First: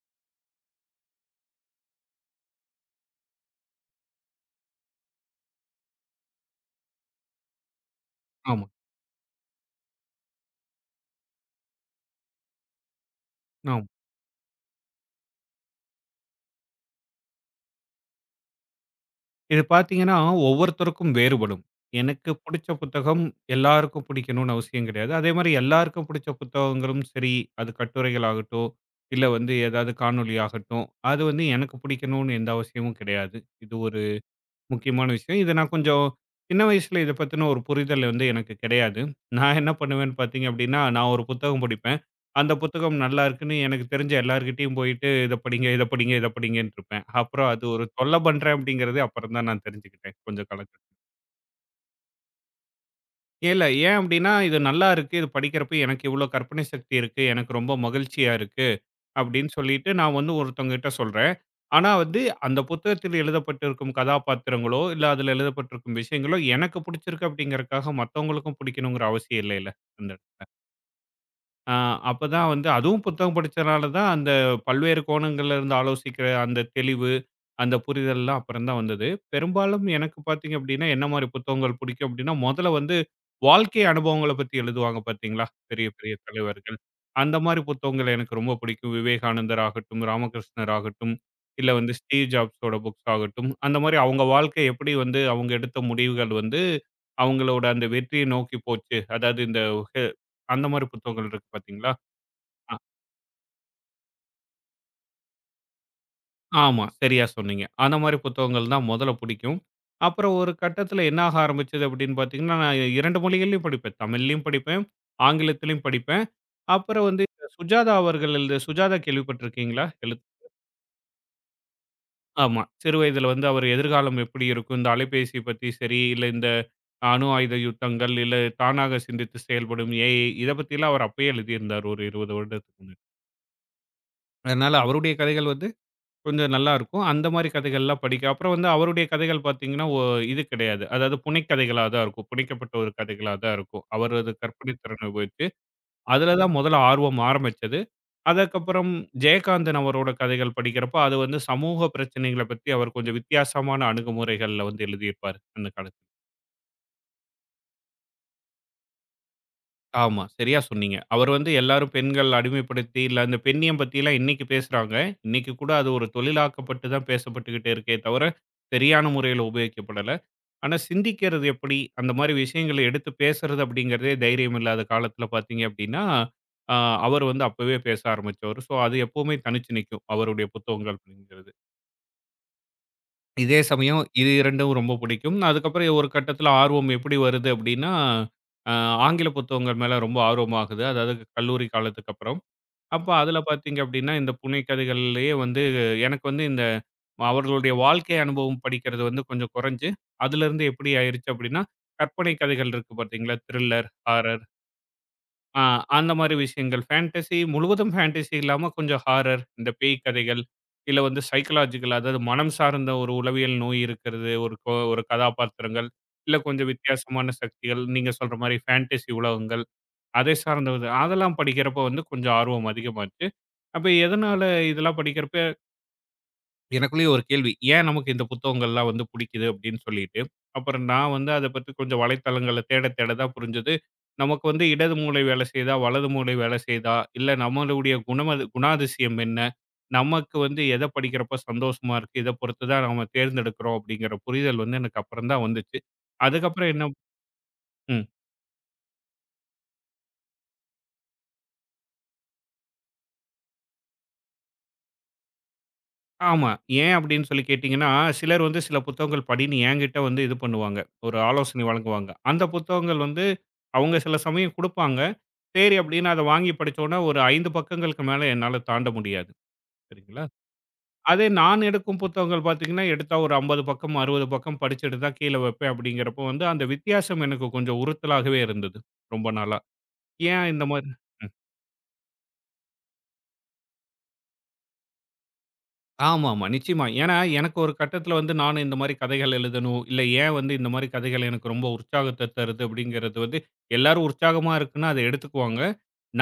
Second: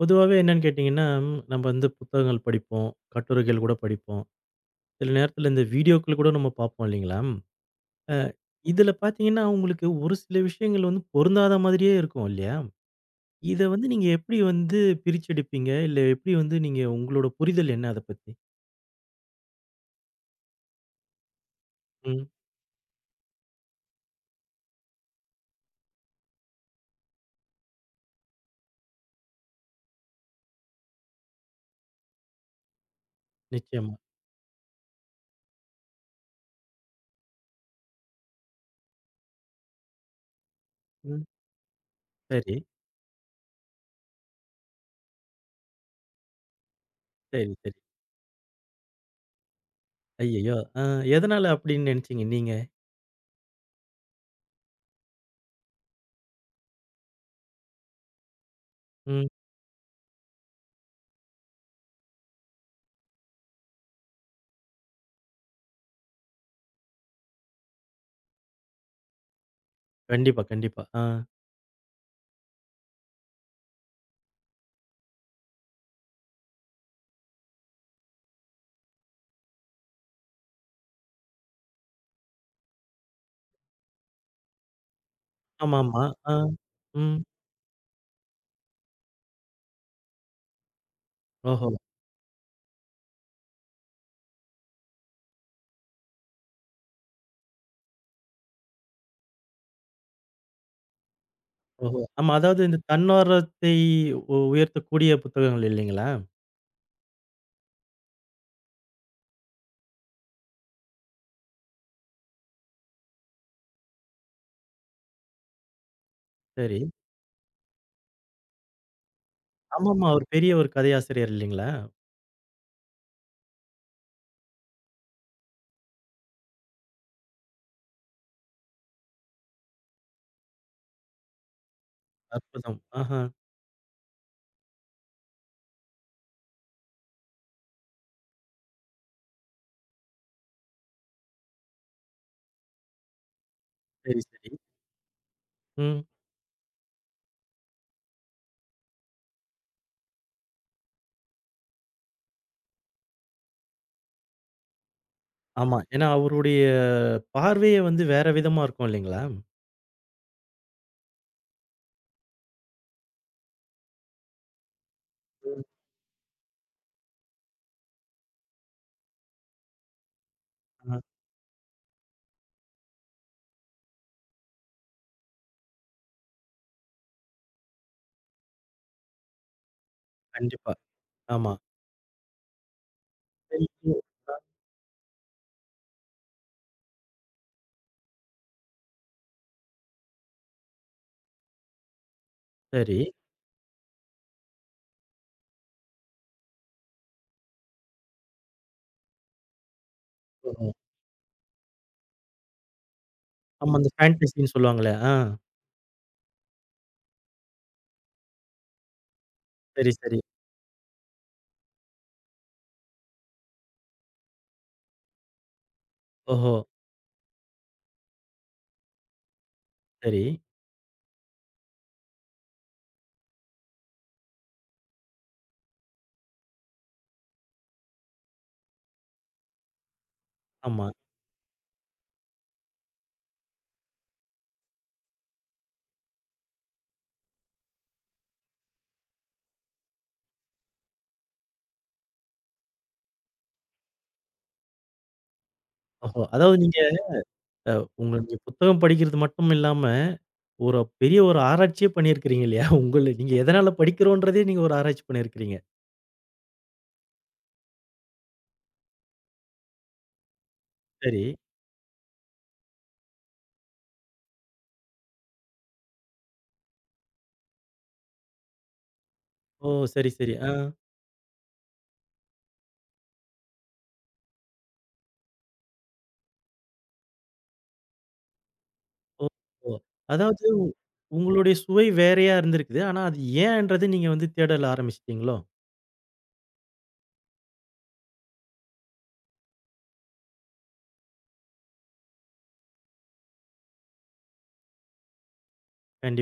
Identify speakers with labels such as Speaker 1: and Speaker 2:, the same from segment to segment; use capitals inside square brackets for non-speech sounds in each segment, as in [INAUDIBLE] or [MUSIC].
Speaker 1: பொதுவாவே என்னன்னு கேட்டீங்கன்னா, நம்ம புத்தகங்கள் படிப்போம். கட்டுரைகள் கூட படிப்போம். சில நேரத்தில இந்த வீடியோக்கள் கூட நம்ம பார்ப்போம் இல்லைங்களா? அ
Speaker 2: ஆமா,
Speaker 1: இதில பார்த்தீங்கன்னா, உங்களுக்கு ஒரு சில விஷயங்கள் பொருந்தாத மாதிரியே இருக்கும் இல்லையா? இத
Speaker 2: ஆமா.
Speaker 1: நீங்க எப்படி பிரிச்செடுப்பீங்க? இல்ல எப்படி நீங்க உங்களோட புரிதல் என்ன அத பத்தி?
Speaker 2: இது பார்த்தீங்கன்னா, ஒவ்வொருத்தருக்கும் வேறுபடும்.
Speaker 1: ம்.
Speaker 2: எனக்கு புடிச்ச புத்தகம் எல்லாருக்கும் பிடிக்கணும்னு அவசியம் கிடையாது. அதேமாரி எல்லாருக்கும் பிடிச்ச புத்தகங்களும் சரி, அது கட்டுரைகள் ஆகட்டும், இல்ல வந்து ஏதாவது காணொளி ஆகட்டும், அது வந்து எனக்கு பிடிக்கணும்னு எந்த அவசியமும் கிடையாது. இது
Speaker 1: நிச்சயமா.
Speaker 2: ஒரு முக்கியமான விஷயம். இத நான் கொஞ்சம் சின்ன வயசுல இத பத்தின ஒரு புரிதல் வந்து எனக்கு கிடையாது. நான் என்ன பண்ணுவேன்னு பார்த்தீங்க அப்படின்னா, நான் ஒரு
Speaker 1: ம்.
Speaker 2: புத்தகம் படிப்பேன். அந்த
Speaker 1: சரி,
Speaker 2: புத்தகம் நல்லா இருக்குன்னு எனக்கு தெரிஞ்ச எல்லார்கிட்டயும் போயிட்டு இத படிங்க, இத படிங்க, இத படிங்கன்னு இருப்பேன். அப்புறம்
Speaker 1: சரி,
Speaker 2: அது
Speaker 1: சரி.
Speaker 2: ஒரு தொல்ல பண்றேன் அப்படிங்கிறது அப்புறம் தான் நான் தெரிஞ்சுக்கிட்டேன் கொஞ்சம்
Speaker 1: ஐயய்யோ!
Speaker 2: காலத்து
Speaker 1: எதனால அப்படின்னு நினைச்சீங்க நீங்க?
Speaker 2: இல்ல ஏன் அப்படின்னா, இது நல்லா இருக்கு. இது படிக்கிறப்ப எனக்கு இவ்வளோ கற்பனை சக்தி இருக்கு. எனக்கு ரொம்ப மகிழ்ச்சியா இருக்கு.
Speaker 1: ம்.
Speaker 2: அப்படின்னு சொல்லிட்டு நான் வந்து ஒருத்தவங்ககிட்ட சொல்றேன். ஆனா வந்து அந்த புத்தகத்தில் எழுதப்பட்டிருக்கும் கதாபாத்திரங்களோ, இல்ல அதில எழுதப்பட்டிருக்கும் விஷயங்களோ எனக்கு பிடிச்சிருக்கு அப்படிங்கிறதுக்காக மத்தவங்களுக்கும் பிடிக்கணுங்கிற அவசியம் இல்லைல்ல அந்த
Speaker 1: கண்டிப்பா, கண்டிப்பா. ஆ.
Speaker 2: ஆ அப்பதான் வந்து அதுவும் புத்தகம் படிச்சனால தான் அந்த பல்வேறு கோணங்கள்ல இருந்து ஆலோசிக்கிற அந்த தெளிவு, அந்த புரிதல்லாம் அப்புறம் தான் வந்தது. பெரும்பாலும் எனக்கு பார்த்தீங்க அப்படின்னா, என்ன மாரி புத்தகங்கள் பிடிக்கும் அப்படின்னா, முதல்ல வந்து வாழ்க்கை அனுபவங்கள பத்தி எழுதுவாங்க பார்த்தீங்களா, பெரிய
Speaker 1: ஆமாமா.
Speaker 2: பெரிய
Speaker 1: ஆ.
Speaker 2: தலைவர்கள்.
Speaker 1: ம்.
Speaker 2: அந்த மாரி புத்தகங்கள் எனக்கு ரொம்ப பிடிக்கும். விவேகானந்தர் ஆகட்டும், ராமகிருஷ்ணர் ஆகட்டும்,
Speaker 1: ஓஹோ!
Speaker 2: இல்ல வந்து ஸ்டீவ் ஜாப்ஸோட புக்ஸ் ஆகட்டும். அந்த மாரி அவங்க வாழ்க்கை எப்படி வந்து அவங்க எடுத்த முடிவுகள் வந்து அவங்களோட அந்த வெற்றியை நோக்கி போச்சு. அதாவது இந்த அந்த மாரி புத்தகங்கள் இருக்கு பார்த்தீங்களா?
Speaker 1: ஓஹோ! ஆமா. அதாவது
Speaker 2: அ
Speaker 1: இந்த தன்னார்வத்தை உயர்த்தக்கூடிய புத்தகங்கள் இல்லைங்களா?
Speaker 2: ஆமா, சரியா சொன்னீங்க. அந்த மாரி புத்தகங்கள் தான் மொதல்ல புடிக்கும். அப்புறம் ஒரு கட்டத்தில என்ன ஆக ஆரம்பிச்சது அப்படின்னு பார்த்தீங்கன்னா, நான் 2 மொழிகள்லயும் படிப்பேன். தமிழ்லயும் படிப்பேன், ஆங்கிலத்திலயும் படிப்பேன்.
Speaker 1: சரி.
Speaker 2: அப்புறம் வந்து இந்த சுஜாதா அவர்கள் எழுதிய சுஜாதா கேள்விப்பட்டிருக்கீங்களா?
Speaker 1: ஆமாமா. அவர் பெரிய ஒரு கதையாசிரியர் இல்லைங்களா?
Speaker 2: ஆமா. சிறு வயதில வந்து அவர் எதிர்காலம் எப்படி இருக்கும், இந்த அலைபேசி பத்தி சரி, இல்ல இந்த அணு ஆயுத யுத்தங்கள், இல்ல தானாக சிந்தித்து செயல்படும் ஏஐ இத பத்திலாம் அவர் அப்பயே எழுதியிருந்தார் ஒரு 20
Speaker 1: அற்புதம்.
Speaker 2: வருடத்துக்கு முன்னாடி.
Speaker 1: ஆஹா.
Speaker 2: அதனால அவருடைய கதைகள் வந்து கொஞ்சம் நல்லாருக்கும். அந்த மாரி கதைகள்லாம் படிக்க அப்புறம் வந்து அவருடைய கதைகள் பார்த்தீங்கன்னா, இது கிடையாது. அதாவது புனைக்கதைகளா தான் இருக்கும். புனைக்கப்பட்ட ஒரு கதைகளா தான் இருக்கும்.
Speaker 1: சரி,
Speaker 2: அவரது
Speaker 1: சரி.
Speaker 2: கற்பனை திறனை உபயோகித்து,
Speaker 1: ம்.
Speaker 2: அதில தான் முதல்ல ஆர்வம் ஆரம்பிச்சது. அதற்கப்புறம் ஜெயகாந்தன் அவரோட கதைகள் படிக்கிறப்ப, அது வந்து சமூக பிரச்சனைகள பத்தி அவர் கொஞ்சம் வித்தியாசமான அணுகுமுறைகள்ல வந்து எழுதியிருப்பாரு, அந்த
Speaker 1: ஆமா.
Speaker 2: காலத்துல.
Speaker 1: ஏன்னா அவருடைய பார்வையே வேற விதமா இருக்கும் இல்லைங்களா?
Speaker 2: ஆமா, சரியா சொன்னீங்க. அவர் வந்து எல்லாரும் பெண்கள் அடிமைப்படுத்தி, இல்ல அந்த பெண்ணியம் பத்திலாம் இன்னைக்கு பேசுறாங்க. இன்னைக்கு
Speaker 1: ம்.
Speaker 2: கூட அது ஒரு தொழிலாக்கப்பட்டு தான் பேசப்பட்டுக்கிட்டே இருக்கே தவிர, சரியான முறையில உபயோகிக்கப்படல. ஆனா,
Speaker 1: ஆ.
Speaker 2: சிந்திக்கிறது எப்படி? அந்த மாரி விஷயங்கள எடுத்து பேசுறது அப்படிங்கிறதே தைரியம் இல்லாத காலத்தில பார்த்தீங்க அப்படின்னா, அ அவர் வந்து அப்பவே பேச ஆரம்பிச்சவரு. ஸோ, அது எப்பவுமே தனிச்சு நிக்கும். அவருடைய
Speaker 1: கண்டிப்பா.
Speaker 2: புத்தகங்கள் அப்படிங்கிறது.
Speaker 1: ஆமா.
Speaker 2: இதே
Speaker 1: சரி.
Speaker 2: சமயம்
Speaker 1: [UNINTELLIGIBLE]
Speaker 2: இது
Speaker 1: ஆ.
Speaker 2: 2ம் ரொம்ப பிடிக்கும். அதுக்கப்புறம் ஒரு கட்டத்தில ஆர்வம் எப்படி வருது அப்படின்னா, அ ஆங்கில புத்தகங்கள் மேல ரொம்ப ஆர்வமாகுது. அதாவது கல்லூரி காலத்துக்கு அப்புறம்.
Speaker 1: சரி.
Speaker 2: அப்ப அதுல பார்த்தீங்க அப்படின்னா, இந்த புனைகதைகள்லயே வந்து எனக்கு வந்து இந்த அவர்களுடைய வாழ்க்கை அனுபவம் படிக்கிறது வந்து கொஞ்சம் குறைஞ்சு, அதிலிருந்து
Speaker 1: ஓஹோ!
Speaker 2: எப்படி ஆயிருச்சு அப்படின்னா, கற்பனை கதைகள் இருக்கு பார்த்தீங்களா?
Speaker 1: ஆமா.
Speaker 2: த்ரில்லர்,
Speaker 1: அந்த
Speaker 2: ஹாரர்
Speaker 1: ஃபேண்டஸின்னு சொல்லுவாங்களே. ஆ.
Speaker 2: அ அந்த மாரி விஷயங்கள். ஃபேண்டஸி முழுவதும் ஃபேண்டஸி இல்லாம கொஞ்சம் ஹாரர், இந்த
Speaker 1: சரி,
Speaker 2: பேய்
Speaker 1: சரி.
Speaker 2: கதைகள், இல்ல வந்து சைக்காலஜிக்கல் அதாவது மனம் சார்ந்த ஒரு உளவியல் நோய் இருக்கிறது, ஒரு கதாபாத்திரங்கள், இல்ல
Speaker 1: ஓஹோ!
Speaker 2: கொஞ்சம் வித்தியாசமான சக்திகள், நீங்க சொல்ற மாரி ஃபேண்டஸி உலகங்கள்.
Speaker 1: சரி.
Speaker 2: அதை சார்ந்தது. அதெல்லாம் படிக்கிறப்ப வந்து கொஞ்சம் ஆர்வம் அதிகமாச்சு. அப்ப எதனால இதெல்லாம் படிக்கிறப்ப எனக்குள்ளேயே ஒரு கேள்வி. ஏன் நமக்கு இந்த புத்தகங்கள்லாம் வந்து புடிக்குது அப்படின்னு சொல்லிட்டு. அப்புறம்
Speaker 1: ஆமா.
Speaker 2: நான் வந்து அத பத்தி கொஞ்சம் வலைத்தளங்கள்ல தேட தேட தான் புரிஞ்சது. நமக்கு வந்து இடது மூளை வேலை செய்யுதா? வலது மூளை வேலை செய்யுதா? இல்ல நம்மளுடைய குணமது குணாதிசயம் என்ன? நமக்கு வந்து எத படிக்கிறப்ப சந்தோஷமா இருக்கு? இத பொறுத்து தான் நம்ம தேர்ந்தெடுக்கிறோம் அப்படிங்கிற புரிதல் வந்து எனக்கு அப்புறம் தான் வந்துச்சு.
Speaker 1: ஓஹோ! அதாவது
Speaker 2: அதுக்கப்புறம்
Speaker 1: நீங்க
Speaker 2: என்ன
Speaker 1: அ
Speaker 2: ம்.
Speaker 1: உங்களுடைய புத்தகம் படிக்கிறது மட்டும் இல்லாம ஒரு பெரிய ஒரு ஆராய்ச்சியே பண்ணியிருக்கிறீங்க இல்லையா? உங்கள நீங்க எதனால படிக்கிறோன்றதே நீங்க ஒரு ஆராய்ச்சி பண்ணியிருக்கிறீங்க.
Speaker 2: ஆமா. ஏன் அப்டின்னு சொல்லி கேட்டீங்கன்னா, சிலர் வந்து சில புத்தகங்கள் படின்னு என்கிட்ட வந்து இது பண்ணுவாங்க. ஒரு
Speaker 1: சரி.
Speaker 2: ஆலோசனை வழங்குவாங்க. அந்த புத்தகங்கள் வந்து அவங்க சில சமயம் குடுப்பாங்க. சரி அப்டின்னு அத வாங்கி படிச்சோம்னா, ஒரு 5 பக்கங்களுக்கு மேல என்னால தாண்ட முடியாது.
Speaker 1: ஓ! சரி,
Speaker 2: சரிங்களா?
Speaker 1: சரி. ஆ.
Speaker 2: அதே நான் எடுக்கும் புத்தகங்கள் பாத்தீங்கன்னா, எடுத்தா ஒரு 50 பக்கம், 60 பக்கம் படிச்சுட்டு தான் கீழ வைப்பேன் அப்டிங்கிறப்போ வந்து, அந்த வித்தியாசம் எனக்கு கொஞ்சம் உறுத்தலாகவே இருந்தது.
Speaker 1: ஓ!
Speaker 2: ரொம்ப நாளா.
Speaker 1: ஓ!
Speaker 2: ஏன்
Speaker 1: அதாவது
Speaker 2: இந்த மாரி
Speaker 1: உங்களுடைய சுவை வேறையா இருந்திருக்குது. ஆனா அது ஏன்ன்றது நீங்க தேடல ஆரம்பிச்சுட்டீங்களோ?
Speaker 2: ஆமாமா. நிச்சயமா. ஏன்னா, எனக்கு ஒரு கட்டத்தில வந்து நானும் இந்த மாரி கதைகள் எழுதணும். இல்ல ஏன் வந்து இந்த மாரி கதைகள் எனக்கு ரொம்ப உற்சாகத்த தருது அப்படிங்கிறது வந்து எல்லாரும் உற்சாகமா இருக்குன்னா அத எடுத்துக்குவாங்க.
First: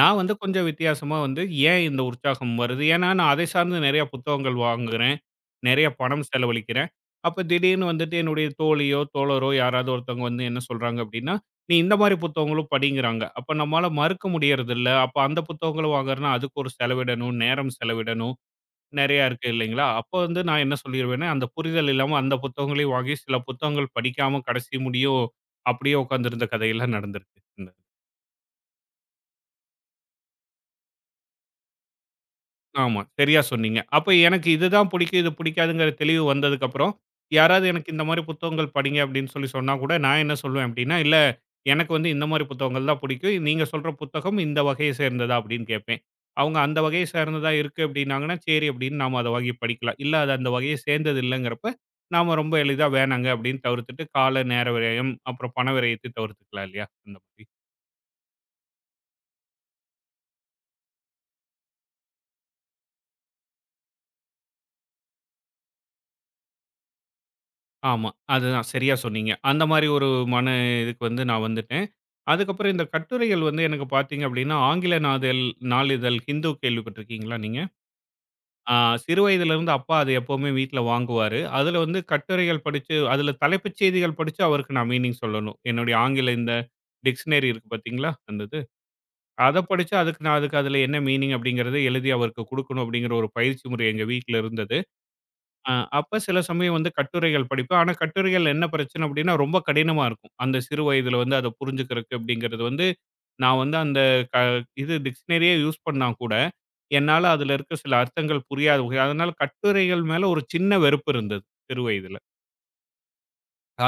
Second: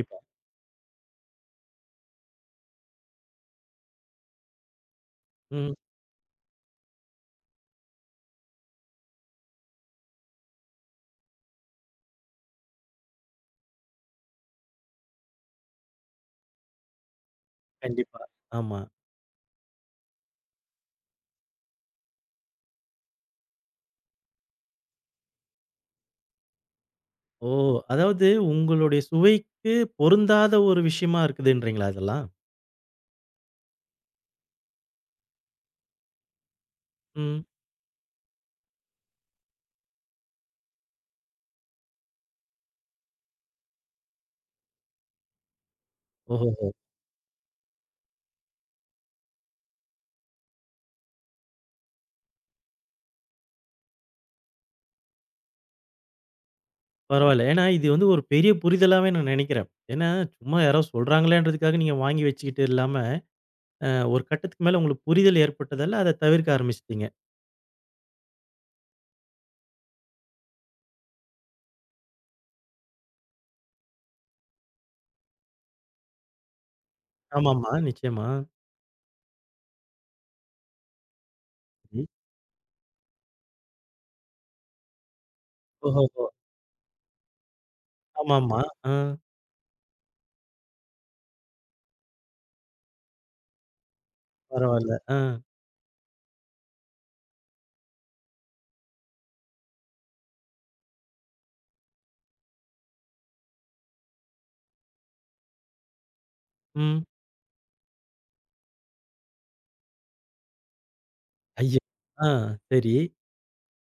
Speaker 2: நான் வந்து கொஞ்சம் வித்தியாசமா வந்து ஏன் இந்த உற்சாகம் வருது? ஏன்னா நான் அதை சார்ந்து நெறைய புத்தகங்கள் வாங்குறேன்.
Speaker 1: ம்.
Speaker 2: நெறைய பணம் செலவழிக்கிறேன். அப்ப திடீர்னு வந்துட்டு என்னுடைய தோழியோ, தோழரோ யாராவது ஒருத்தவங்க வந்து என்ன சொல்றாங்க அப்படின்னா, "நீ இந்த மாரி புத்தகங்களும் படிங்கிறாங்க." அப்ப நம்மால மறுக்க முடியறதில்ல. அப்ப அந்த புத்தகங்களும் வாங்குறேன்னா அதுக்கு ஒரு செலவிடணும், நேரம்
Speaker 1: கண்டிப்பா.
Speaker 2: செலவிடணும்.
Speaker 1: ஆமா.
Speaker 2: நெறையா இருக்கு இல்லைங்களா? அப்போ வந்து நான் என்ன சொல்லிருவேன்னா, அந்த புரிதல் இல்லாம அந்த புத்தகங்களையும் வாங்கி சில புத்தகங்கள் படிக்காம கடைசி முடியும் அப்படியே உட்கார்ந்திருந்த கதையெல்லாம் நடந்திருக்கு.
Speaker 1: ஓ!
Speaker 2: இந்த
Speaker 1: அதாவது உங்களுடைய சுவைக்கு பொருந்தாத ஒரு விஷயமா இருக்குதுன்றீங்களா இதெல்லாம்?
Speaker 2: ஆமா. சரியா சொன்னீங்க. அப்ப எனக்கு இதுதான் பிடிக்கும், இது பிடிக்காதுங்கிற தெளிவு வந்ததுக்கப்புறம்,
Speaker 1: ம்.
Speaker 2: யாராவது எனக்கு இந்த மாரி புத்தகங்கள் படிங்க அப்படின்னு சொல்லி சொன்னா கூட, நான் என்ன சொல்லுவேன் அப்படின்னா, "இல்ல எனக்கு வந்து இந்த மாரி புத்தகங்கள் தான் பிடிக்கும். நீங்க சொல்ற புத்தகம் இந்த வகையை சேர்ந்ததா?" அப்படின்னு கேட்பேன். அவங்க
Speaker 1: ஓஹோஹோ!
Speaker 2: அந்த வகையை சார்ந்ததா இருக்கு அப்படின்னாங்கன்னா, "சரி" அப்படின்னு நாம அத வாங்கி படிக்கலாம். இல்ல அது அந்த வகையை சேர்ந்தது இல்லங்கிறப்ப, நாம ரொம்ப எளிதா வேணாங்க அப்படின்னு தவிர்த்துட்டு, கால, நேர விரயம், அப்புறம் பண விரயத்தை தவிர்த்துக்கலாம் இல்லையா? அந்த
Speaker 1: பரவாயில்ல.
Speaker 2: மாதிரி.
Speaker 1: ஏன்னா இது ஒரு பெரிய புரிதலாவே நான் நினைக்கிறேன். ஏன்னா சும்மா யாரோ சொல்றாங்களேன்றதுக்காக நீங்க வாங்கி வச்சுக்கிட்டு இல்லாம அ ஒரு கட்டத்துக்கு மேல உங்களுக்கு புரிதல் ஏற்பட்டதால, அத தவிர்க்க ஆரம்பிச்சுட்டீங்க.
Speaker 2: ஆமா. அதுதான் சரியா சொன்னீங்க. அந்த மாரி ஒரு மன இதுக்கு வந்து நான் வந்துட்டேன். அதுக்கப்புறம் இந்த கட்டுரைகள் வந்து எனக்கு பார்த்தீங்க அப்படின்னா, ஆங்கில நாதல் நாளிதழ் ஹிந்து கேள்விப்பட்டிருக்கீங்களா நீங்க?
Speaker 1: ஆமாமா, நிச்சயமா.
Speaker 2: ஆ சிறு வயதிலிருந்து அப்பா அது எப்பவுமே வீட்ல வாங்குவாரு. அதுல வந்து
Speaker 1: ம்.
Speaker 2: கட்டுரைகள் படிச்சு, அதுல தலைப்புச் செய்திகள் படிச்சு அவருக்கு நான் மீனிங் சொல்லணும். என்னுடைய
Speaker 1: ஓஹோஹோ!
Speaker 2: ஆங்கில இந்த டிக்ஷனரி இருக்கு பார்த்தீங்களா? அந்த இது.
Speaker 1: ஆமாமா. ஆ
Speaker 2: அத படிச்சு அதுக்கு நான் அதுக்கு அதுல என்ன மீனிங் அப்படிங்கிறத எழுதி அவருக்கு குடுக்கணும் அப்படிங்கிற ஒரு பயிற்சி முறை எங்க வீட்ல இருந்தது.
Speaker 1: பரவால்ல. ஆ.
Speaker 2: அப்ப சில சமயம் வந்து கட்டுரைகள் படிப்பேன். ஆனா கட்டுரைகள் என்ன பிரச்சனை அப்டின்னா, ரொம்ப கடினமா இருக்கும். அந்த சிறு வயதில வந்து அத புரிஞ்சுக்கிறதுக்கு அப்டிங்கிறது வந்து, நான் வந்து அந்த க இது டிக்ஷனரியே யூஸ் பண்ணா கூட,
Speaker 1: ம்.
Speaker 2: என்னால அதுல இருக்க சில அர்த்தங்கள் புரியாது. அதனால கட்டுரைகள் மேல ஒரு சின்ன வெறுப்பு இருந்தது
Speaker 1: ஐய!
Speaker 2: சிறு வயதில.
Speaker 1: ஆ சரி.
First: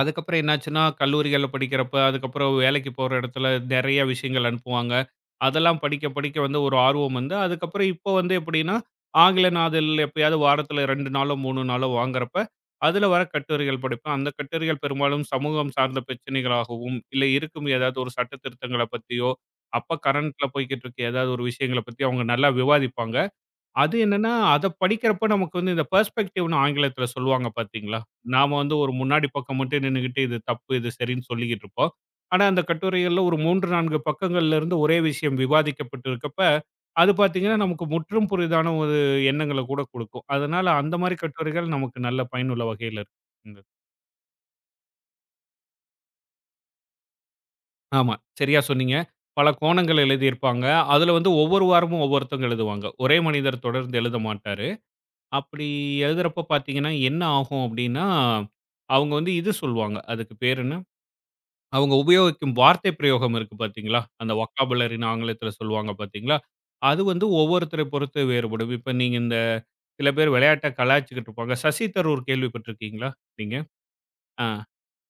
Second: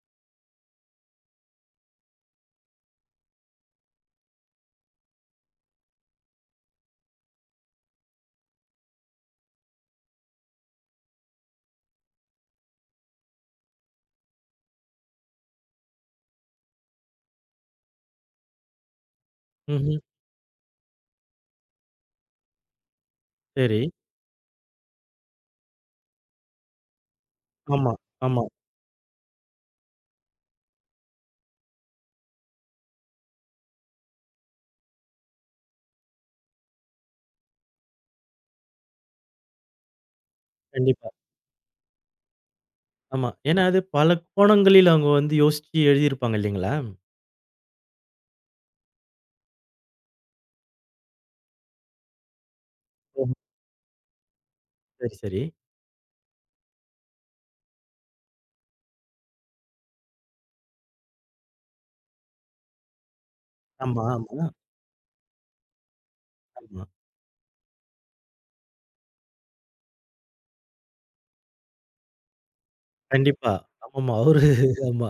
Speaker 2: அதுக்கப்புறம் என்னாச்சுன்னா, கல்லூரிகள்ல படிக்கிறப்ப, அதுக்கப்புறம் வேலைக்கு போற இடத்துல நெறைய விஷயங்கள் அனுப்புவாங்க. அதெல்லாம் படிக்க படிக்க வந்து ஒரு ஆர்வம் வந்து, அதுக்கப்புறம் இப்போ வந்து எப்படின்னா, ஆங்கில நாதல் எப்பயாவது வாரத்தில 2 நாளோ, 3 நாளோ வாங்குறப்ப, அதில வர கட்டுரைகள் படிப்பேன். அந்த கட்டுரைகள் பெரும்பாலும் சமூகம் சார்ந்த பிரச்சனைகளாகவும், இல்லை இருக்கும் ஏதாவது ஒரு சட்ட திருத்தங்கள பத்தியோ, அப்ப
Speaker 1: ம்ஹ்ம்.
Speaker 2: கரண்ட்ல போய்க்கிட்டு இருக்க ஏதாவது ஒரு விஷயங்கள பத்தி அவங்க நல்லா விவாதிப்பாங்க.
Speaker 1: சரி.
Speaker 2: அது என்னன்னா, அத படிக்கிறப்ப நமக்கு வந்து இந்த பெர்ஸ்பெக்டிவ்ன்னு ஆங்கிலத்தில சொல்லுவாங்க
Speaker 1: ஆமா,
Speaker 2: பார்த்தீங்களா?
Speaker 1: ஆமா.
Speaker 2: நாம வந்து ஒரு முன்னாடி பக்கம் மட்டும் நின்னுகிட்டு, இது தப்பு, இது சரின்னு சொல்லிக்கிட்டு இருப்போம். ஆனா, அந்த கட்டுரைகள்ல ஒரு 3, 4 பக்கங்கள்லேருந்து ஒரே விஷயம் விவாதிக்கப்பட்டிருக்கப்ப, அது பார்த்தீங்கன்னா, நமக்கு முற்றும் புதிதான ஒரு எண்ணங்கள கூட குடுக்கும். அதனால அந்த
Speaker 1: கண்டிப்பா.
Speaker 2: மாரி கட்டுரைகள் நமக்கு நல்ல பயனுள்ள வகையில இருக்கு.
Speaker 1: ஆமா.
Speaker 2: இந்த
Speaker 1: ஏன்னா அது பல கோணங்களில் அவங்க யோசிச்சு எழுதியிருப்பாங்க இல்லைங்களா?
Speaker 2: ஆமா, சரியா சொன்னீங்க. பல கோணங்கள் எழுதியிருப்பாங்க. அதுல வந்து ஒவ்வொரு வாரமும் ஒவ்வொருத்தங்க எழுதுவாங்க. ஒரே
Speaker 1: ஓஹோ!
Speaker 2: மனிதர் தொடர்ந்து எழுத மாட்டாரு.
Speaker 1: சரி, சரி.
Speaker 2: அப்படி எழுதுறப்ப பார்த்தீங்கன்னா, என்ன ஆகும் அப்படின்னா, அவங்க வந்து இது சொல்லுவாங்க. அதுக்கு பேர் என்ன? அவங்க உபயோகிக்கும் வார்த்தை பிரயோகம் இருக்கு பார்த்தீங்களா?
Speaker 1: ஆமா,
Speaker 2: அந்த
Speaker 1: ஆமா,
Speaker 2: வொக்காபுலரின்னு ஆங்கிலத்தில சொல்லுவாங்க பார்த்தீங்களா?
Speaker 1: ஆமா.
Speaker 2: அது வந்து ஒவ்வொருத்தரை பொறுத்து வேறுபடும். இப்ப நீங்க இந்த சில பேர் விளையாட்ட கலாய்ச்சுக்கிட்டு இருப்பாங்க. சசி தரூர் கேள்விப்பட்டிருக்கீங்களா
Speaker 1: கண்டிப்பா.
Speaker 2: நீங்க?
Speaker 1: ஆமாமா. அவரு
Speaker 2: ஆ
Speaker 1: [LAUGHS] ஆமா.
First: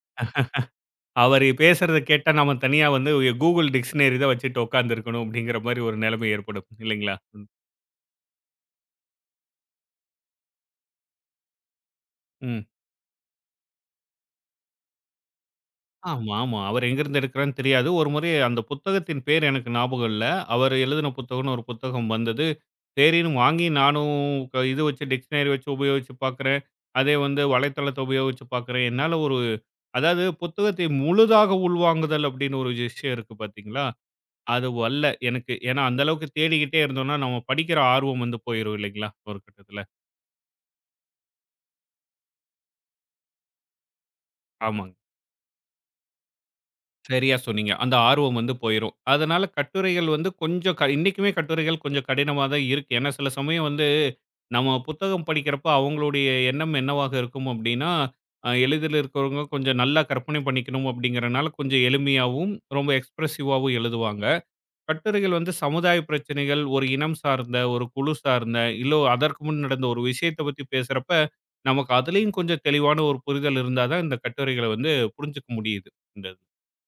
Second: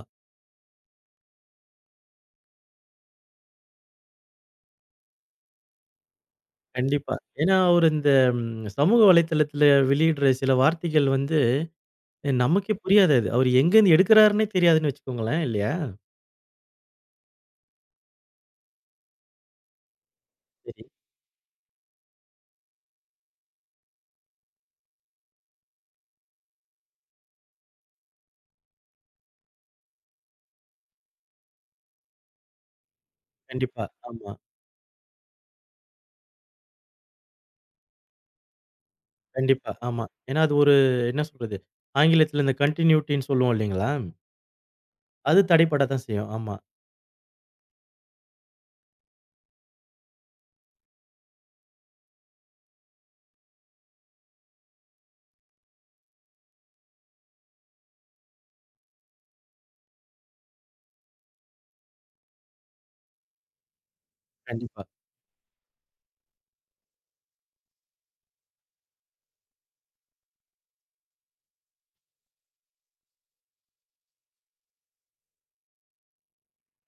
Speaker 2: அவரு பேசுறத கேட்டா நம்ம தனியா வந்து Google டிக்ஷனரி தான் வச்சுட்டு உட்கார்ந்துருக்கணும் அப்படிங்கிற மாரி ஒரு நிலைமை ஏற்படும்
Speaker 1: கண்டிப்பா.
Speaker 2: இல்லைங்களா?
Speaker 1: ஏன்னா அவரு இந்த சமூக வலைதளத்தில வெளியிடுற சில வார்த்தைகள்
Speaker 2: ம்.
Speaker 1: நமக்கே புரியாது அது. அவரு எங்கேருந்து எடுக்குறாருன்னே தெரியாதுன்னு வச்சுக்கோங்களேன், இல்லையா?
Speaker 2: ஆமா, ஆமா. அவரு எங்கிருந்து எடுக்குறார்ன்னு தெரியாது. ஒரு முறை அந்த புத்தகத்தின் பேர் எனக்கு ஞாபகம் இல்ல. அவரு
Speaker 1: சரி.
Speaker 2: எழுதின புத்தகம்ன்னு ஒரு புத்தகம் வந்தது. சரின்னு வாங்கி நானும் இது வச்சு டிக்ஷனரி வச்சு உபயோகிச்சு பார்க்குறேன். அதே வந்து வலைத்தளத்த உபயோகிச்சு பார்க்குறேன். என்னால ஒரு அதாவது புத்தகத்தை முழுதாக உள்வாங்குதல் அப்படின்னு ஒரு விஷயம் இருக்கு பார்த்தீங்களா?
Speaker 1: கண்டிப்பா. ஆமா.
Speaker 2: அது வல்ல எனக்கு. ஏன்னா, அந்த அளவுக்கு தேடிக்கிட்டே இருந்தோம்னா, நம்ம படிக்கிற ஆர்வம் வந்து போயிரும் இல்லைங்களா? ஒரு
Speaker 1: கண்டிப்பா.
Speaker 2: கட்டத்தில.
Speaker 1: ஆமா. ஏன்னா அது ஒரு என்ன சொல்றது? ஆங்கிலத்தில இந்த கன்டின்யூட்டின்னு சொல்லுவோம் இல்லைங்களா?
Speaker 2: ஆமாங்க.
Speaker 1: அது தடைப்பட தான் செய்யும். ஆமா.
Speaker 2: சரியா சொன்னீங்க. அந்த ஆர்வம் வந்து போயிரும். அதனால கட்டுரைகள் வந்து கொஞ்சம் இன்னைக்குமே கட்டுரைகள் கொஞ்சம் கடினமா தான் இருக்கு. ஏன்னா சில சமயம் வந்து நம்ம புத்தகம் படிக்கிறப்ப அவங்களுடைய எண்ணம் என்னவாக இருக்கும் அப்டின்னா, எளிதில் இருக்கிறவங்க கொஞ்சம் நல்லா கற்பனை பண்ணிக்கணும் அப்டிங்கிறனால கொஞ்சம் எளிமையாவும், ரொம்ப எக்ஸ்பிரசிவாவும் எழுதுவாங்க.
Speaker 1: கண்டிப்பா.
Speaker 2: கட்டுரைகள் வந்து சமுதாய பிரச்சனைகள், ஒரு இனம் சார்ந்த, ஒரு குழு சார்ந்த, இல்ல அதற்கு முன் நடந்த ஒரு விஷயத்த பத்தி பேசுறப்ப, நமக்கு அதிலயும் கொஞ்சம் தெளிவான ஒரு புரிதல் இருந்தா தான் இந்த கட்டுரைகள வந்து புரிஞ்சுக்க முடியுது. இந்த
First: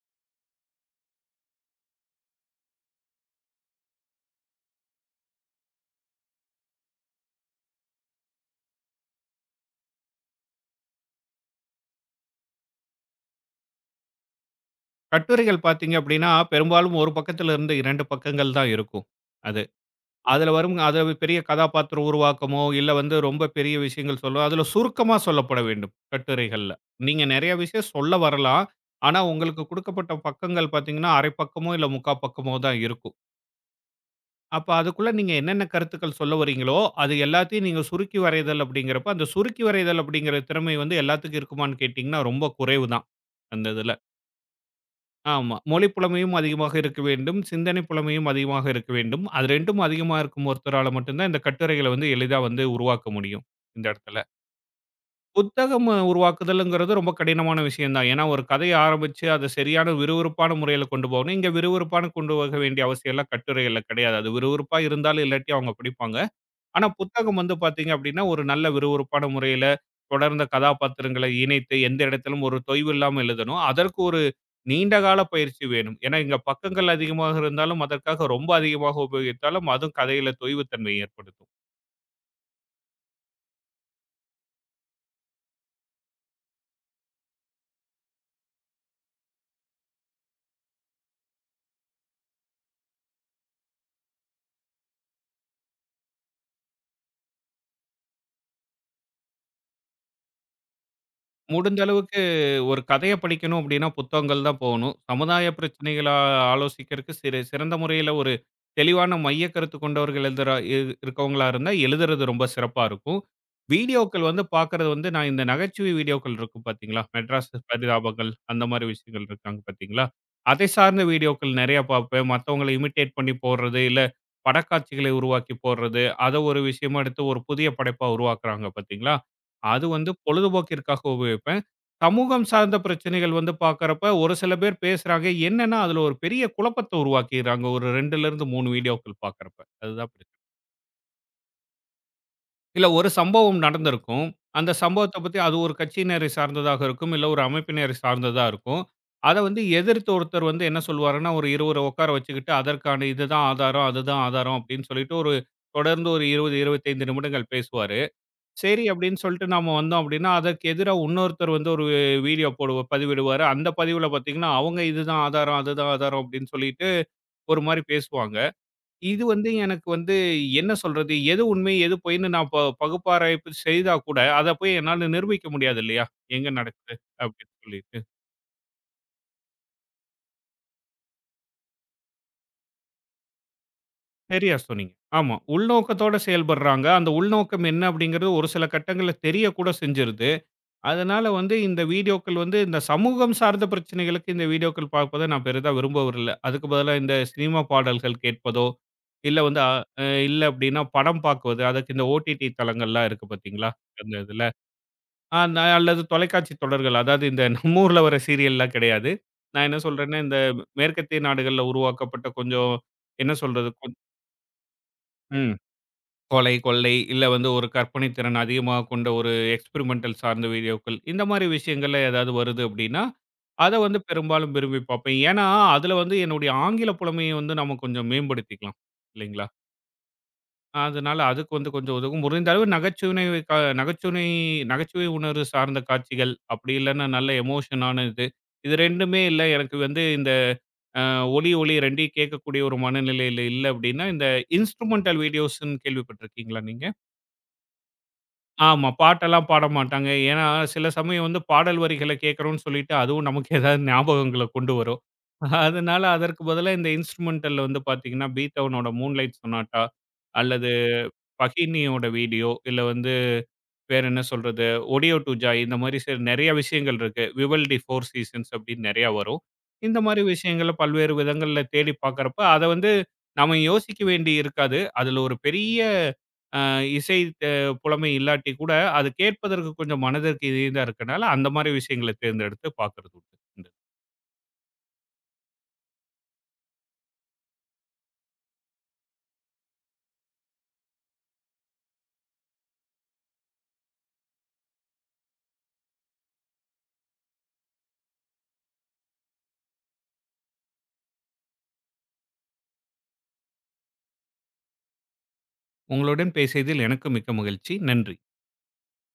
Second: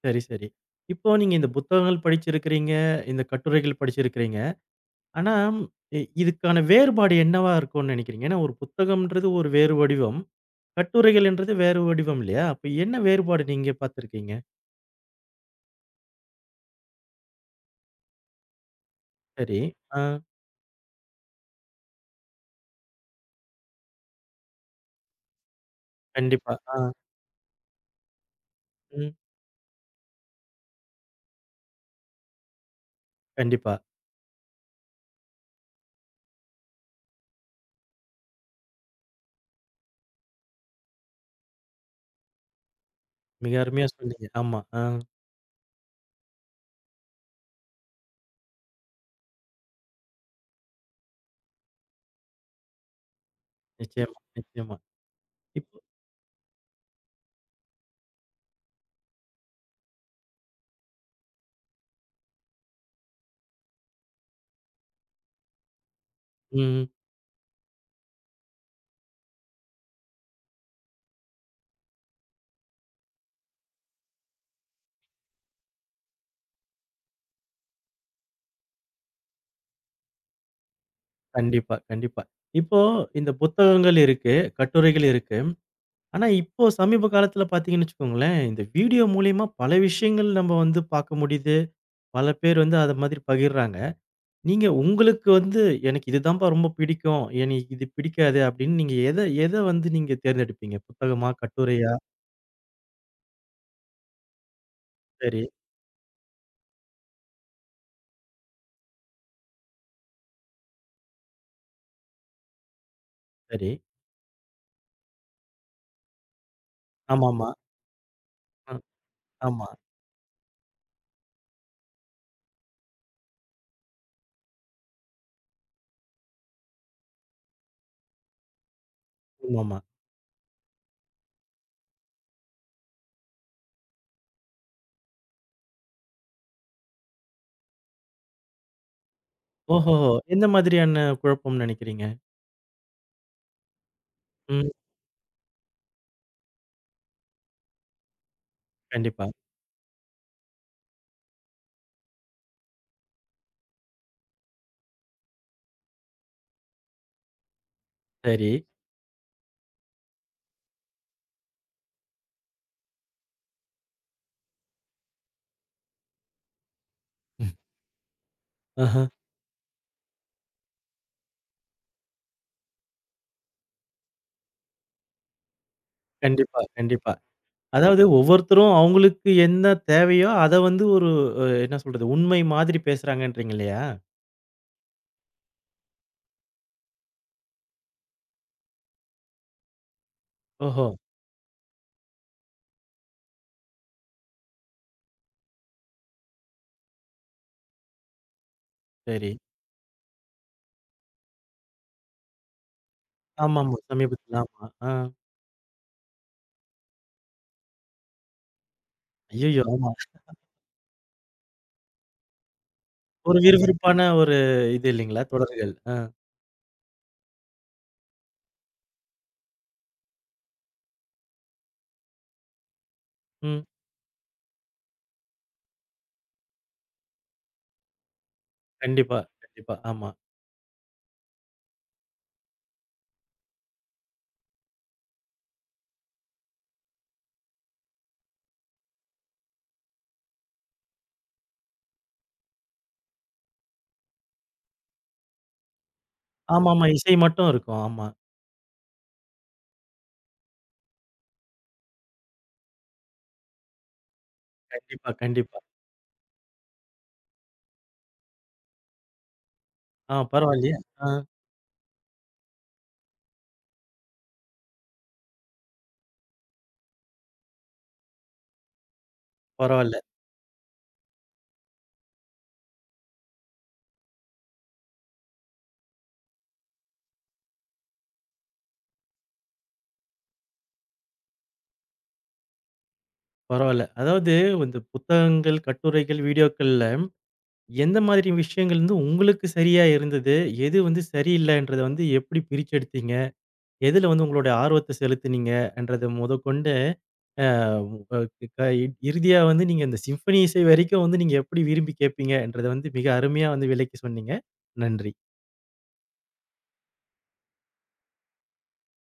Speaker 1: சரி, சரி. இப்போ நீங்க இந்த புத்தகங்கள் படிச்சிருக்கிறீங்க, இந்த கட்டுரைகள் படிச்சிருக்கிறீங்க. ஆனா, இதுக்கான வேறுபாடு என்னவா இருக்கும்னு நினைக்கிறீங்க? ஏன்னா ஒரு புத்தகம்ன்றது ஒரு வேறு வடிவம். கட்டுரைகள் என்றது வேறு வடிவம் இல்லையா? அப்ப என்ன வேறுபாடு நீங்க பார்த்துருக்கீங்க?
Speaker 2: கட்டுரைகள் பார்த்தீங்க அப்படின்னா, பெரும்பாலும் 1 பக்கத்துல இருந்து 2 பக்கங்கள் தான் இருக்கும்.
Speaker 1: சரி.
Speaker 2: அது.
Speaker 1: ஆ.
Speaker 2: அதுல வரும் அது பெரிய கதாபாத்திர உருவாக்கமோ, இல்ல வந்து ரொம்ப பெரிய விஷயங்கள் சொல்லோ, அதுல சுருக்கமா சொல்லப்பட வேண்டும்,
Speaker 1: கண்டிப்பா.
Speaker 2: கட்டுரைகள்ல.
Speaker 1: ஆ.
Speaker 2: நீங்க நெறைய விஷயம் சொல்ல வரலாம்.
Speaker 1: ம்.
Speaker 2: ஆனா, உங்களுக்கு குடுக்கப்பட்ட பக்கங்கள் பார்த்தீங்கன்னா, 1/2 பக்கமோ, இல்ல 3/4 பக்கமோ தான் இருக்கும்.
Speaker 1: கண்டிப்பா.
Speaker 2: அப்ப அதுக்குள்ள நீங்க என்னென்ன கருத்துக்கள் சொல்ல வரீங்களோ, அது எல்லாத்தையும் நீங்க சுருக்கி வரைதல் அப்படிங்கிறப்ப, அந்த சுருக்கி வரைதல் அப்படிங்கிற திறமை வந்து எல்லாத்துக்கும் இருக்குமான்னு கேட்டீங்கன்னா, ரொம்ப குறைவு தான்.
Speaker 1: மிக
Speaker 2: அந்த
Speaker 1: அருமையா
Speaker 2: இதுல.
Speaker 1: சொன்னீங்க. ஆமா.
Speaker 2: ஆமா. மொழி புலமையும் அதிகமாக இருக்க வேண்டும். சிந்தனை புலமையும் அதிகமாக இருக்க வேண்டும். அது 2ம் அதிகமா இருக்கும் ஒருத்தரால மட்டும் தான் இந்த கட்டுரைகள வந்து எளிதா வந்து உருவாக்க முடியும், இந்த இடத்துல.
Speaker 1: நிச்சயமா, நிச்சயமா. இப்போ
Speaker 2: புத்தகம் உருவாக்குதல்ங்கிறது ரொம்ப கடினமான விஷயம் தான். ஏன்னா, ஒரு கதைய ஆரம்பிச்சு அத சரியான விறுவிறுப்பான முறையில கொண்டு போகணும். இங்க விறுவிறுப்பான கொண்டு போக வேண்டிய அவசியம்லாம் கட்டுரைகள்ல கிடையாது. அது விறுவிறுப்பா இருந்தாலும் இல்லாட்டியும் அவங்க படிப்பாங்க. ஆனா
Speaker 1: ம்.
Speaker 2: புத்தகம் வந்து பார்த்தீங்க அப்படின்னா, ஒரு நல்ல விறுவிறுப்பான முறையில தொடர்ந்த கதாபாத்திரங்களை இணைத்து எந்த இடத்திலும் ஒரு தொய்வு இல்லாம எழுதணும். அதற்கு ஒரு நீண்ட கால பயிற்சி வேணும். ஏன்னா இங்க பக்கங்கள் அதிகமாக இருந்தாலும், அதற்காக ரொம்ப அதிகமாக உபயோகித்தாலும் அதுவும் கதையில தொய்வுத்தன்மையை ஏற்படுத்தும்.
Speaker 1: கண்டிப்பா, கண்டிப்பா. இப்போ இந்த புத்தகங்கள் இருக்கு, கட்டுரைகள் இருக்கு. ஆனா இப்போ சமீப காலத்துல பார்த்தீங்கன்னு வச்சுக்கோங்களேன், இந்த வீடியோ மூலியமா பல விஷயங்கள் நம்ம பார்க்க முடியுது. பல பேர் அத மாதிரி பகிர்றாங்க. நீங்க உங்களுக்கு எனக்கு இதுதான்ப்பா ரொம்ப பிடிக்கும். எனக்கு இது பிடிக்காது அப்படின்னு நீங்க எத எத நீங்க தேர்ந்தெடுப்பீங்க? புத்தகமா?
Speaker 2: முடிந்த
Speaker 1: கட்டுரையா?
Speaker 2: அளவுக்கு ஒரு கதைய படிக்கணும் அப்படின்னா, புத்தகங்கள் தான் போகணும்.
Speaker 1: சரி,
Speaker 2: சமுதாய பிரச்சனைகள ஆலோசிக்கிறதுக்கு சிறு சிறந்த முறையில ஒரு தெளிவான மையக் கருத்து கொண்டவர்கள் எழுதுற இரு இருக்கவங்களா இருந்தா, எழுதுறது ரொம்ப சிறப்பா இருக்கும்.
Speaker 1: சரி.
Speaker 2: வீடியோக்கள் வந்து பார்க்கறது வந்து நான் இந்த நகைச்சுவை வீடியோக்கள் இருக்கும் பார்த்தீங்களா? மெட்ராஸ்
Speaker 1: ஆமாமா.
Speaker 2: பரிதாபங்கள் அந்த
Speaker 1: அ
Speaker 2: மாரி விஷயங்கள் இருக்காங்க
Speaker 1: ஆமா,
Speaker 2: பார்த்தீங்களா? அதை சார்ந்த வீடியோக்கள் நெறைய பார்ப்பேன். மத்தவங்கள இமிட்டேட் பண்ணி போடுறது, இல்ல படக்காட்சிகளை உருவாக்கி போடுறது, அத ஒரு விஷயமா எடுத்து ஒரு புதிய படைப்பா உருவாக்குறாங்க பார்த்தீங்களா?
Speaker 1: ஆமாமா.
Speaker 2: அது வந்து பொழுதுபோக்கிற்காக உபயோகிப்பேன். சமூகம் சார்ந்த பிரச்சனைகள் வந்து பார்க்கிறப்ப, ஒரு சில பேர் பேசுறாங்க. என்னன்னா, அதுல ஒரு பெரிய குழப்பத்த உருவாக்கிறாங்க. ஒரு 2லேருந்து 3 வீடியோக்கள் பார்க்கிறப்ப.
Speaker 1: ஓஹோஹோ!
Speaker 2: அதுதான் பிரச்சனை.
Speaker 1: எந்த மாதிரியான குழப்பம்னு நினைக்கிறீங்க?
Speaker 2: இல்ல ஒரு சம்பவம் நடந்திருக்கும்.
Speaker 1: ம்.
Speaker 2: அந்த சம்பவத்த பத்தி அது ஒரு கட்சியினரை சார்ந்ததாக இருக்கும். இல்ல ஒரு அமைப்பினரை சார்ந்ததா இருக்கும்.
Speaker 1: கண்டிப்பா.
Speaker 2: அத வந்து எதிர்த்து ஒருத்தர் வந்து என்ன சொல்வாருன்னா, ஒரு 20 உட்கார வச்சுக்கிட்டு, அதற்கான இதுதான் ஆதாரம், அதுதான் ஆதாரம் அப்படின்னு சொல்லிட்டு ஒரு தொடர்ந்து ஒரு 20, 25 நிமிடங்கள் பேசுவாரு.
Speaker 1: சரி.
Speaker 2: சரி அப்படின்னு சொல்லிட்டு நாம வந்தோம் அப்படின்னா, அதற்கு எதிரா இன்னொருத்தர் வந்து ஒரு வீடியோ போடுவ பதிவிடுவாரு. அந்த பதிவுல பார்த்தீங்கன்னா, அவங்க இதுதான் ஆதாரம், அதுதான் ஆதாரம் அப்படின்னு சொல்லிட்டு ஒரு மாரி பேசுவாங்க.
Speaker 1: ஆஹ.
Speaker 2: இது வந்து எனக்கு வந்து என்ன சொல்றது? எது உண்மை? எது பொய்ன்னு நான் பகுப்பாராய்ப்பு செய்தா கூட, அத போய் என்னால நிரூபிக்க முடியாது இல்லையா? எங்க
Speaker 1: கண்டிப்பா,
Speaker 2: நடக்குது
Speaker 1: கண்டிப்பா.
Speaker 2: அப்படின்னு சொல்லிட்டு.
Speaker 1: அதாவது ஒவ்வொருத்தரும் அவங்களுக்கு என்ன தேவையோ, அத ஒரு என்ன சொல்றது? உண்மை மாதிரி பேசுறாங்கன்றீங்க இல்லையா?
Speaker 2: சரியா சொன்னீங்க. ஆமா. உள்நோக்கத்தோட செயல்படுறாங்க. அந்த உள்நோக்கம் என்ன அப்படிங்கிறது ஒரு சில கட்டங்கள்ல தெரியக்கூட செஞ்சுருது.
Speaker 1: ஓஹோ!
Speaker 2: அதனால வந்து இந்த வீடியோக்கள் வந்து இந்த சமூகம் சார்ந்த பிரச்சனைகளுக்கு இந்த வீடியோக்கள் பார்ப்பதை நான் பெரிதா விரும்புவதில்ல. அதுக்கு பதிலா இந்த சினிமா பாடல்கள் கேட்பதோ,
Speaker 1: சரி.
Speaker 2: இல்ல வந்து இல்ல அப்படின்னா படம் பார்க்குவது. அதுக்கு இந்த ஓடிடி தளங்கள்லாம் இருக்கு பார்த்தீங்களா?
Speaker 1: ஆமாமா.
Speaker 2: அந்த
Speaker 1: சமீபத்தில
Speaker 2: இதுல.
Speaker 1: ஆமா. ஆ.
Speaker 2: அ ந அல்லது தொலைக்காட்சி தொடர்கள். அதாவது இந்த நம்ம ஊர்ல வர சீரியல்லாம் கிடையாது.
Speaker 1: ஐய்யயோ!
Speaker 2: நான் என்ன
Speaker 1: ஆமா.
Speaker 2: சொல்றேன்னா, இந்த மேற்கத்திய நாடுகள்ல உருவாக்கப்பட்ட கொஞ்சம் என்ன
Speaker 1: ஒரு
Speaker 2: சொல்றது?
Speaker 1: விறுவிறுப்பான ஒரு இது இல்லைங்களா?
Speaker 2: ம்.
Speaker 1: தொடர்கள். ஆ.
Speaker 2: கொலை, கொள்ளை, இல்ல வந்து ஒரு கற்பனை திறன் அதிகமா கொண்ட ஒரு எக்ஸ்பெரிமென்டல் சார்ந்த வீடியோக்கள். இந்த மாரி விஷயங்கள்ல ஏதாவது வருது அப்படின்னா,
Speaker 1: ம்.
Speaker 2: அத வந்து பெரும்பாலும் விரும்பி பார்ப்பேன். ஏன்னா, அதுல வந்து என்னுடைய ஆங்கில புலமைய வந்து நம்ம கொஞ்சம் மேம்படுத்திக்கலாம்.
Speaker 1: கண்டிப்பா,
Speaker 2: இல்லைங்களா?
Speaker 1: கண்டிப்பா. ஆமா.
Speaker 2: அதனால அதுக்கு வந்து கொஞ்சம் உதவும். முடிந்த அளவு நகைச்சுனை க நகைச்சுனை நகைச்சுவை உணர்வு சார்ந்த காட்சிகள், அப்படி இல்லன்னா நல்ல எமோஷனான இது. இது 2மே இல்ல எனக்கு வந்து இந்த அ ஒலி, ஒளி 2யும் கேட்கக்கூடிய ஒரு மனநிலையில இல்ல அப்படின்னா, இந்த இன்ஸ்ட்ருமென்டல் வீடியோஸ்ன்னு கேள்விப்பட்டிருக்கீங்களா
Speaker 1: ஆமாமா.
Speaker 2: நீங்க?
Speaker 1: இசை மட்டும் இருக்கும். ஆமா.
Speaker 2: ஆமா. பாட்டெல்லாம் பாட மாட்டாங்க. ஏன்னா, சில சமயம் வந்து பாடல் வரிகள கேட்கிறோம்னு சொல்லிட்டு, அதுவும் நமக்கு ஏதாவது ஞாபகங்கள கொண்டு வரும்.
Speaker 1: கண்டிப்பா, கண்டிப்பா.
Speaker 2: அதனால அதற்கு பதிலா இந்த இன்ஸ்ட்ருமென்டல்ல வந்து பார்த்தீங்கன்னா, பீத்தவனோட மூன்லைட் சொனாட்டா,
Speaker 1: ஆ
Speaker 2: அல்லது
Speaker 1: பரவாயில்லையே! ஆ
Speaker 2: பஹினியோட வீடியோ, இல்ல வந்து வேற என்ன சொல்றது, ஒடியோ டூ ஜாய் இந்த மாரி சில நெறைய விஷயங்கள் இருக்கு. விவல்டி 4 சீசன்ஸ் அப்படின்னு நெறையா வரும்.
Speaker 1: பரவால்ல,
Speaker 2: இந்த மாரி விஷயங்கள பல்வேறு விதங்கள்ல தேடி பார்க்கிறப்ப, அத வந்து நம்ம யோசிக்க வேண்டி இருக்காது. அதுல ஒரு பெரிய அ இசை தே புலமை இல்லாட்டி கூட, அது கேட்பதற்கு கொஞ்சம் மனதிற்கு இதா இருக்கனால, அந்த மாரி விஷயங்கள தேர்ந்தெடுத்து பார்க்கிறது உண்டு.
Speaker 1: பரவால்ல. அதாவது இந்த புத்தகங்கள், கட்டுரைகள், வீடியோக்கள்ல எந்த மாதிரி விஷயங்கள் உங்களுக்கு சரியா இருந்தது? எது சரியில்லன்றத எப்படி பிரிச்செடுத்தீங்க? எதுல உங்களுடைய ஆர்வத்த செலுத்துனீங்க? என்றத முதற்கொண்டு, அ இறுதியா நீங்க இந்த சிம்பனி இசை வரைக்கும் நீங்க எப்படி விரும்பி கேட்பீங்கன்றத மிக அருமையா விளக்கி சொன்னீங்க. நன்றி.
Speaker 2: உங்களுடன் பேசியதில் எனக்கு மிக்க மகிழ்ச்சி. நன்றி.